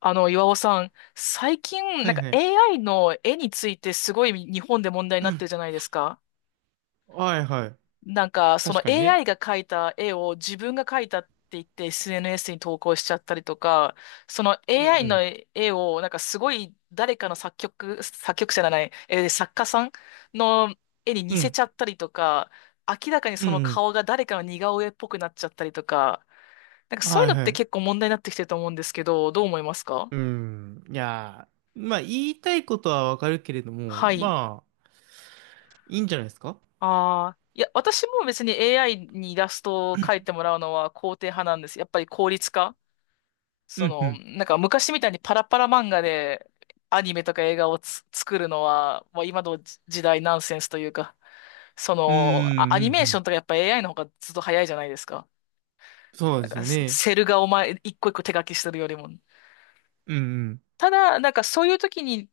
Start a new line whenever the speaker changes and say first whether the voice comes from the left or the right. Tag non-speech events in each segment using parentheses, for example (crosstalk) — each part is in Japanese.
left: あの、岩尾さん、最近、
right: は
left: なん
right: い
left: か
right: はい。
left: AI の絵についてすごい日本で問題になってるじ
right: (clears throat)
left: ゃないですか。
right: はいはい。
left: なんか、そ
right: 確
left: の
right: かにね。
left: AI が描いた絵を自分が描いたって言って SNS に投稿しちゃったりとか、その
right: う
left: AI の
right: ん
left: 絵を、なんかすごい誰かの作曲、作曲者じゃない、作家さんの絵に
right: う
left: 似
right: ん。う
left: せち
right: ん
left: ゃったりとか、明らかに
right: う
left: その
right: ん
left: 顔が誰かの似顔絵っぽくなっちゃったりとか、なんか
right: うん。
left: そうい
right: は
left: う
right: い
left: のっ
right: は
left: て
right: い。
left: 結構問題になってきてると思うんですけど、どう思いますか？
right: うん。いやー、まあ言いたいことはわかるけれども、
left: はい。
right: いいんじゃないですか。
left: ああ、いや、私も別に AI にイラストを描いてもらうのは肯定派なんです。やっぱり効率化。
right: う
left: そ
right: んう
left: の、
right: ん。
left: なんか昔みたいにパラパラ漫画でアニメとか映画を作るのは、まあ、今の時代ナンセンスというか、そ
right: うん
left: の、ア
right: う
left: ニ
right: ん
left: メ
right: う
left: ーション
right: ん。
left: とかやっぱ AI の方がずっと早いじゃないですか。
right: そう
left: な
right: で
left: ん
right: す
left: か
right: よ
left: セ
right: ね。
left: セルがお前一個一個手書きしてるよりも。
right: うん
left: ただ、なんかそういう時に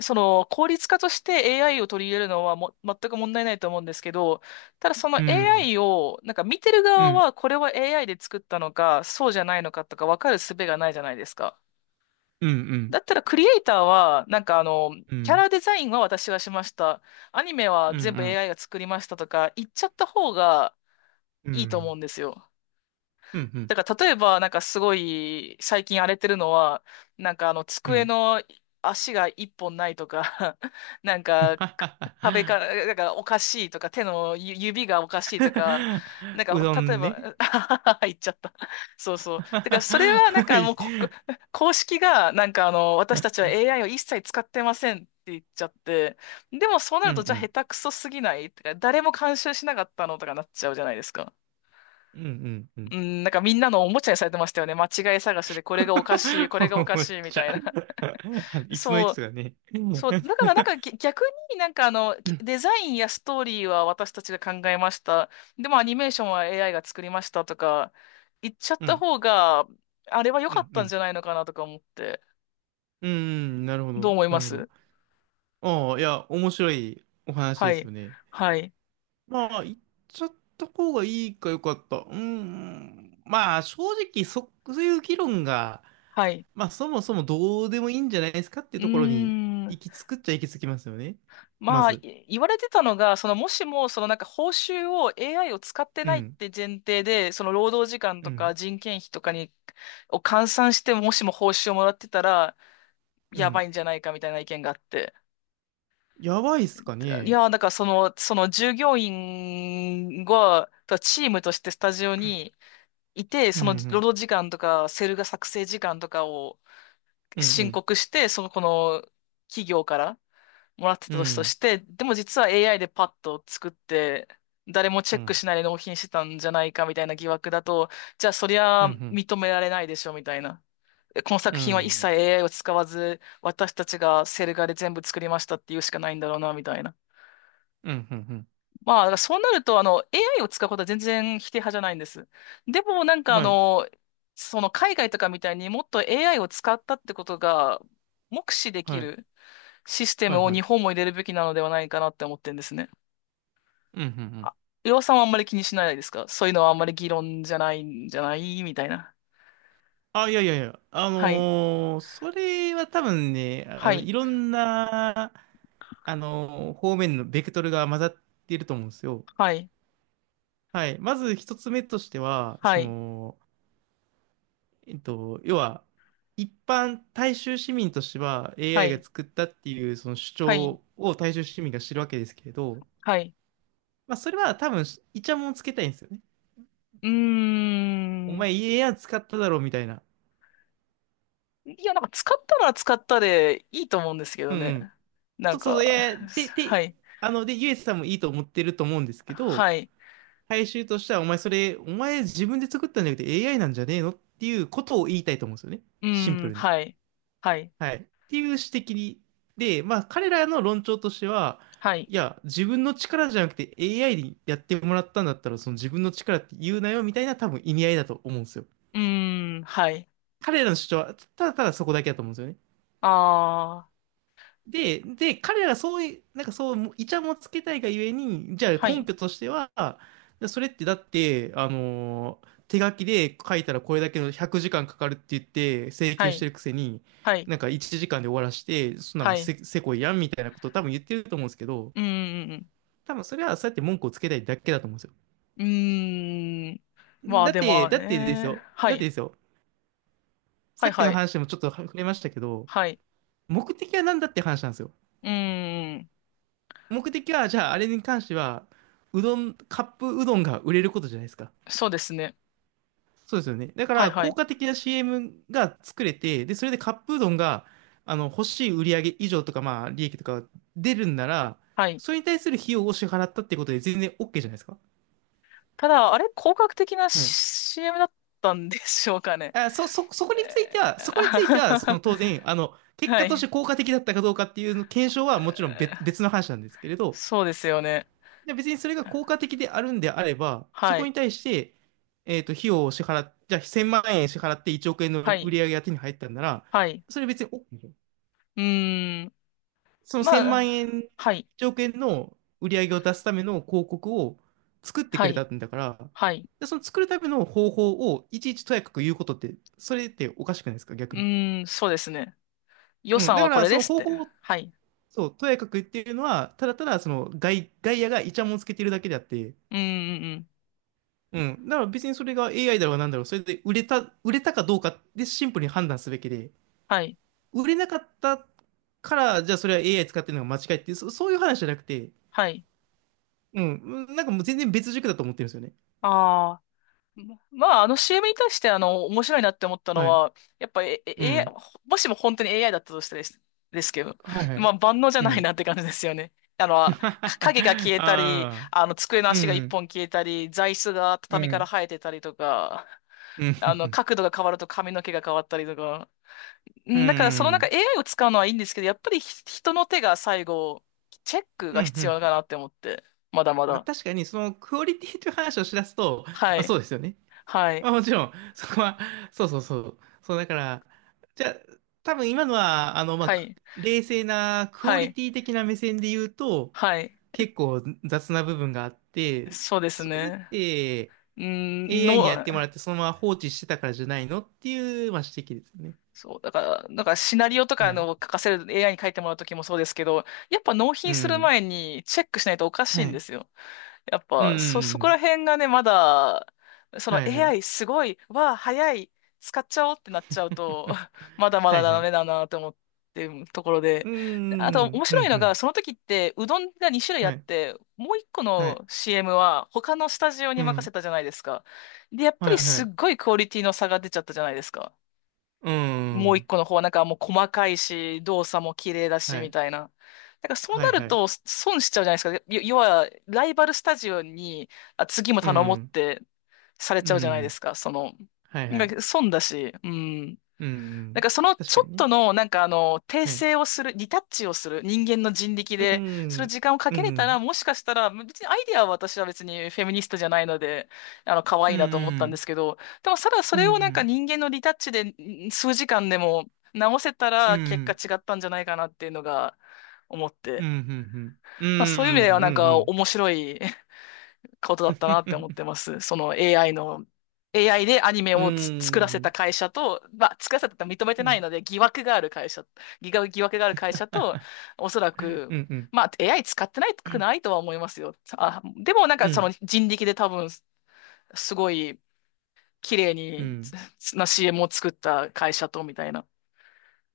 left: その効率化として AI を取り入れるのはも全く問題ないと思うんですけど、ただその
right: うん。
left: AI をなんか見てる
right: うん。う
left: 側
right: ん
left: はこれは AI で作ったのかそうじゃないのかとか分かる術がないじゃないですか。
right: うん
left: だったらクリエイターはなんかあの
right: うん。う
left: キャ
right: ん
left: ラデザインは私がしました。アニメは
right: うん
left: 全部
right: う
left: AI が作りましたとか言っちゃった方が
right: ん。う
left: いいと思う
right: ん
left: んですよ。
right: うん。
left: だから例えばなんかすごい最近荒れてるのはなんかあの
right: う
left: 机
right: ん。
left: の足が一本ないとか (laughs) なんか壁から、だ
right: (laughs)
left: からおかしいとか、手の指がおかしいとか、なん
right: う
left: か、
right: ど
left: 例え
right: ん
left: ば、
right: ね。
left: (laughs) 言っちゃった。そう
right: (laughs)
left: そう。だから、それはなん
right: は
left: か
right: い。
left: もう公式が、なんかあの、私たちは AI を一切使ってませんって言っちゃって、でもそうな
right: うん
left: ると、じ
right: う
left: ゃあ下
right: ん。
left: 手くそすぎないとか、誰も監修しなかったのとかなっちゃうじゃないですか。
right: うんうんうん。
left: うん、なんかみんなのおもちゃにされてましたよね。間違い探しで、これがおかしい、これがお
right: (laughs)
left: か
right: むっ
left: しいみ
right: ちゃ。
left: たいな。
right: (laughs) あの
left: (laughs)
right: 椅子の位
left: そう。
right: 置がね。(laughs) う
left: そう、だからなんか逆になんかあの、
right: ん、
left: デザインやストーリーは私たちが考えました。でもアニメーションは AI が作りましたとか言っちゃっ
right: う
left: た
right: ん、
left: 方が、あれは良
right: う
left: かっ
right: ん、う
left: たん
right: ん。
left: じゃないのかなとか思って。
right: うん、なるほ
left: どう
right: ど、
left: 思い
right: な
left: ま
right: るほど。
left: す？
right: 面白いお話
left: は
right: です
left: い。
right: よね。
left: はい。
right: 言っちゃった方がいいか、よかった。正直、そういう議論が、
left: はい。
right: そもそもどうでもいいんじゃないですかっていう
left: うー
right: ところに、
left: ん。
right: 行き着くっちゃ行き着きますよね。ま
left: まあ、
right: ず。
left: 言われてたのが、そのもしも、そのなんか報酬を AI を使って
right: う
left: ないっ
right: ん、
left: て前提で、その労働時間
right: う
left: とか
right: ん、
left: 人件費とかに、を換算して、もしも報酬をもらってたら、
right: う
left: や
right: ん。
left: ばいんじゃないかみたいな意見があって。
right: やばいっすか
left: い
right: ね。
left: やー、だからその従業員が、とチームとしてスタジオにいて、
right: うん、
left: そ
right: う
left: の労
right: ん、
left: 働時間とか、セルが作成時間とかを
right: うん、う
left: 申
right: ん、
left: 告して、その、この企業からもらって
right: う
left: たとしと
right: ん。
left: して、でも実は AI でパッと作って、誰もチ
right: う
left: ェック
right: ん
left: しないで納品してたんじゃないかみたいな疑惑だと、じゃあそり
right: う
left: ゃ
right: ん、
left: 認められないでしょみたいな。この
right: う
left: 作品は一切
right: ん、
left: AI を使わず、私たちがセル画で全部作りましたっていうしかないんだろうな、みたいな。
right: うん、うん、うん、
left: まあ、だからそうなると、あの、AI を使うことは全然否定派じゃないんです。でも、なん
right: う
left: か
right: ん
left: あ
right: はい、
left: の、その海外とかみたいにもっと AI を使ったってことが目視で
right: は
left: き
right: い、
left: るシステ
right: は
left: ム
right: い、
left: を
right: はい、
left: 日本も入れるべきなのではないかなって思ってるんですね。
right: うん、うん、うん。
left: あ、りょうさんはあんまり気にしないですか？そういうのはあんまり議論じゃないんじゃないみたいな。
right: あ、いや、
left: はい。
right: それはね、
left: はい。
right: いろんな、方面のベクトルが混ざっていると思うんですよ。
left: はい。
right: はい。まず一つ目としては、
left: はい。
right: 要は、一般大衆市民としては
left: は
right: AI が
left: い。
right: 作ったっていうその主
left: はい。
right: 張を大衆市民が知るわけですけれど、
left: はい。
right: まあそれは多分イチャモンつけたいんですよね。
left: うー
right: お
left: ん。
right: 前 AI 使っただろみたいな。
left: いや、なんか使ったのは使ったでいいと思うんですけ
right: う
left: ど
right: んう
left: ね。
right: ん。
left: な
right: そ
left: ん
right: うそうそう、いやい
left: か、
right: や、で、
left: は
right: で、
left: い。
right: ゆえさんもいいと思ってると思うんですけど、
left: はい。
right: 回収としては、お前自分で作ったんじゃなくて AI なんじゃねえのっていうことを言いたいと思うんですよね。
left: う
right: シンプ
left: ーん、
right: ルに。
left: はい。はい。
right: はい。っていう指摘に。で、まあ、彼らの論調としては、
left: はい。
right: いや、自分の力じゃなくて AI にやってもらったんだったら、その自分の力って言うなよみたいな、多分意味合いだと思うんですよ。
left: うーん、はい。
right: 彼らの主張は、ただただそこだけだと思うんですよね。
left: ああ、
right: で、彼らがそういう、イチャもんつけたいがゆえに、じゃあ
left: は
right: 根
left: い。
right: 拠としては、でそれってだって、手書きで書いたらこれだけの100時間かんかかるって言って請
left: は
right: 求して
left: い。
right: るくせに、
left: はい。
right: なんか1時間で終わらして、そんな
left: は
right: の
left: い。
right: せ、せこいやんみたいなことを多分言ってると思うんですけど、
left: うーん。
right: 多分それはそうやって文句をつけたいだけだと思うんですよ。
left: うーん。まあ、
right: だっ
left: で
right: て、
left: も
right: だってです
left: ね。
right: よ。
left: は
right: だって
left: い。
right: ですよ。
left: は
right: さ
left: い、
right: っき
left: は
right: の
left: い。
right: 話でもちょっと触れましたけど、
left: はい。
right: 目的は何だって話なんですよ。
left: うーん。
right: 目的は、じゃあ、あれに関しては、うどん、カップうどんが売れることじゃないですか。
left: そうですね。
right: そうですよね。だか
left: はい、
right: ら、
left: は
right: 効
left: い。
right: 果的な CM が作れて、で、それでカップうどんが、欲しい売上以上とか、利益とか出るんなら、
left: はい。
right: それに対する費用を支払ったってことで全然 OK じゃないですか。
left: ただ、あれ、広角的な
right: はい。
left: CM だったんでしょうかね。
right: そこについて
left: え
right: は、その
left: ー
right: 当
left: (laughs)
right: 然、結
left: は
right: 果として
left: い。
right: 効果的だったかどうかっていうの検
left: え
right: 証はもちろん
left: ー
right: 別の話なんですけれど、
left: そうですよね。
right: で、別にそれが効果的であるんであれば、そ
left: は
right: こに
left: い。
right: 対して、費用を支払っ、じゃあ1,000万円支払って1億円の
left: は
right: 売
left: い。
right: り上げが手に入ったんなら、
left: はい。
right: それ別にお、
left: うーん。
right: その1000
left: ま
right: 万
left: あ、
right: 円、
left: はい。
right: 1億円の売り上げを出すための広告を作ってく
left: は
right: れた
left: い。
right: んだから、
left: はい。
right: で、その作るための方法をいちいちとやかく言うことって、それっておかしくないですか、
left: う
right: 逆に。
left: ーん、そうですね。予
right: うん、
left: 算
right: だか
left: はこ
right: ら
left: れ
right: そ
left: で
right: の
left: すっ
right: 方
left: て。
right: 法を、
left: はい。
right: そう、とやかく言っているのは、ただただその外野がイチャモンつけてるだけであって、
left: うん、うん、うん。
right: うん。だから別にそれが AI だろうなんだろう、それで売れたかどうかでシンプルに判断すべきで、
left: はい。
right: 売れなかったから、じゃあそれは AI 使ってるのが間違いっていう、そういう話じゃなくて、
left: はい。
right: うん。うんなんかもう全然別軸だと思ってるんですよね。
left: ああ。まあ、あの CM に対して、あの、面白いなって思ったの
right: はい。
left: は、やっぱ、
right: う
left: AI、
right: ん。
left: もしも本当に AI だったとしてですけど、
right: はいは
left: ま
right: い。
left: あ、万能じゃ
right: う
left: ないなっ
right: ん。
left: て感じですよね。あの、影が消
right: (laughs)
left: えたり、
right: ああ。
left: あの、机の
right: う
left: 足が一
right: ん。
left: 本消えたり、座椅子が
right: う
left: 畳から
right: ん。
left: 生えてたりとか、
right: うん。
left: あの、角度が変わると髪の毛が変わったりとか。
right: う
left: だから、そのなんか
right: ん。
left: AI を使うのはいいんですけど、やっぱり人の手が最後、チェック
right: う
left: が
right: ん。う
left: 必要か
right: ん。
left: なって思って、まだま
right: まあ
left: だ。
right: 確かにそのクオリティという話をしだすと、ま
left: は
right: あ
left: い、
right: そうですよね。
left: はい、
right: あ、もちろん、そこは、そう、だから、じゃあ、多分今のは、
left: はい、
right: 冷静なクオ
left: は
right: リ
left: い、
right: ティ的な目線で言うと、
left: はい。
right: 結構雑な部分があって、
left: そうです
right: それっ
left: ね。
right: て
left: うん、
right: AI にやってもらってそのまま放置してたからじゃないのっていう、まあ、指摘ですよね。
left: そう、だから、なんかシナリオと
right: は
left: かの
right: い。
left: 書かせる AI に書いてもらうときもそうですけど、やっぱ納
right: う
left: 品する
right: ん。
left: 前にチェックしないとおかしい
right: は
left: んで
right: い。
left: すよ。やっ
right: う
left: ぱ、そ、そこ
right: ん。
left: ら辺がね、まだ、その
right: はいはい。
left: AI すごい、わあ、早い、使っちゃおうってなっちゃうと、
right: (laughs)
left: (laughs) まだま
right: は
left: だ
right: いは
left: ダ
right: い。
left: メだなと思ってるところ
right: う
left: で。あと、面
right: ん。う
left: 白い
right: んう
left: のが、
right: ん。
left: その時って、うどんが2種類あ
right: は
left: っ
right: い。
left: て、もう1個
right: は
left: の
right: い。
left: CM は他のスタジオに
right: う
left: 任せ
right: ん。
left: たじゃないですか。で、やっぱ
right: は
left: り
right: いは
left: すっ
right: い。
left: ごいクオリティの差が出ちゃったじゃないですか。
right: う
left: もう一
right: ん。
left: 個の方はなんかもう細かいし、動作も綺麗だし、
right: は
left: み
right: い。
left: たいな。だからそう
right: は
left: な
right: い
left: る
right: はい。
left: と損しちゃうじゃないですか。要は、ライバルスタジオに、あ、次も
right: う
left: 頼もうっ
right: ん。
left: てされ
right: う
left: ちゃうじゃないで
right: ん。
left: すか。その、
right: はいは
left: なん
right: い。
left: か損だし、うん。
right: う
left: なん
right: ん。
left: かその
right: 確
left: ち
right: か
left: ょ
right: に
left: っ
right: ね。
left: との、なんかあの、訂
right: はい。
left: 正をする、リタッチをする人間の人力
right: う
left: で、その
right: ん。
left: 時間をか
right: う
left: けれたら、
right: ん。
left: もしかしたら、別にアイディアは私は別にフェミニストじゃないので、あの、可
right: う
left: 愛
right: ん。
left: いなと思っ
right: う
left: たんで
right: ん。
left: すけど、でもただそ
right: う
left: れをなんか
right: ん。
left: 人間のリタッチで数時間でも直せた
right: う
left: ら結果
right: ん。
left: 違ったんじゃないかなっていうのが思っ
right: う
left: て、
right: ん。うん。うん。
left: まあそういう意味では
right: う
left: なん
right: ん。う
left: か
right: ん。
left: 面白いことだったなって思ってます。その AI の、AI でアニメ
right: う
left: を作らせた
right: ん。
left: 会社と、まあ、作らせたって認めて
right: う
left: ない
right: ん。
left: ので、疑惑がある会社、疑惑がある会社と、おそらく、
right: うん。うん。
left: まあ、AI 使ってないくないとは思いますよ。あ、でもなんか
right: う
left: その
right: ん。
left: 人力で多分、すごい綺麗
right: う
left: に
right: ん。
left: CM を作った会社と、みたいな。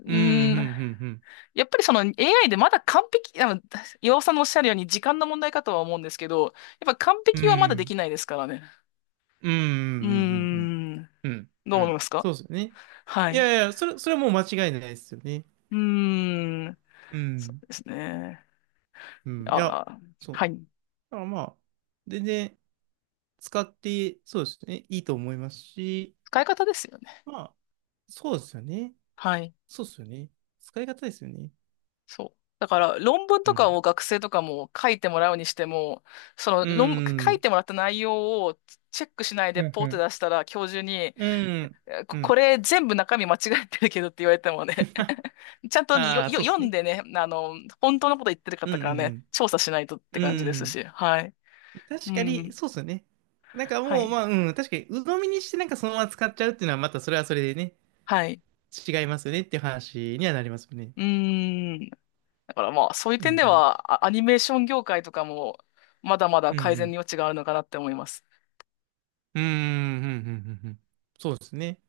left: う
right: う
left: ーん、
right: ん。
left: やっぱりその AI でまだ完璧、あの、岩尾さんのおっしゃるように時間の問題かとは思うんですけど、やっぱ完璧はまだできないですからね。うーん。
right: うん。
left: ど
right: う
left: う思いま
right: ん。
left: すか？
right: そうですよね。
left: は
right: い
left: い。
right: やいや、それ、それはもう間違いないですよね。
left: うーん。
right: う
left: そ
right: ん。
left: うですね。
right: うん。
left: あ
right: いや、
left: あ、
right: そう。
left: はい。
right: だからまあ、全然、使って、そうですね、いいと思いますし、
left: 使い方ですよね。
right: まあ、そうですよね。
left: はい。
right: そうですよね。使い方ですよね。
left: そう。だから、論文
right: う
left: とか
right: ん。
left: を学生とかも書いてもらうにしても、その
right: う
left: 論、書い
right: ん。
left: てもらった内容をチェックしないで
right: うん、
left: ポー
right: う
left: って
right: ん。
left: 出したら、教授に、
right: うん。
left: え
right: う
left: ここ
right: ん。
left: れ全部中身間違ってるけどって言われてもね、
right: (laughs)
left: (laughs) ちゃんとよ、
right: ああ、
left: よ、
right: そうで
left: 読
right: す
left: ん
right: ね。
left: でね、あの、本当のこと言ってる
right: う
left: 方からね、
right: ん、
left: 調査しないとっ
right: うん、う
left: て
right: ん。
left: 感じです
right: うん。
left: し、はい。う
right: 確かに、
left: ん。
right: そうですよね。なんか
left: は
right: もう、
left: い。
right: まあ、うん、確かに、鵜呑みにしてなんかそのまま使っちゃうっていうのは、またそれはそれでね、
left: はい。
right: 違いますよねっていう話にはなりますよね。
left: うーん。だからまあ、そういう
right: う
left: 点で
right: ん、
left: は、アニメーション業界とかも、まだまだ
right: うん、うん、
left: 改
right: う
left: 善の
right: ん。
left: 余地があるのかなって思います。
right: うん、うん、うん、うんうんうん。そうですね。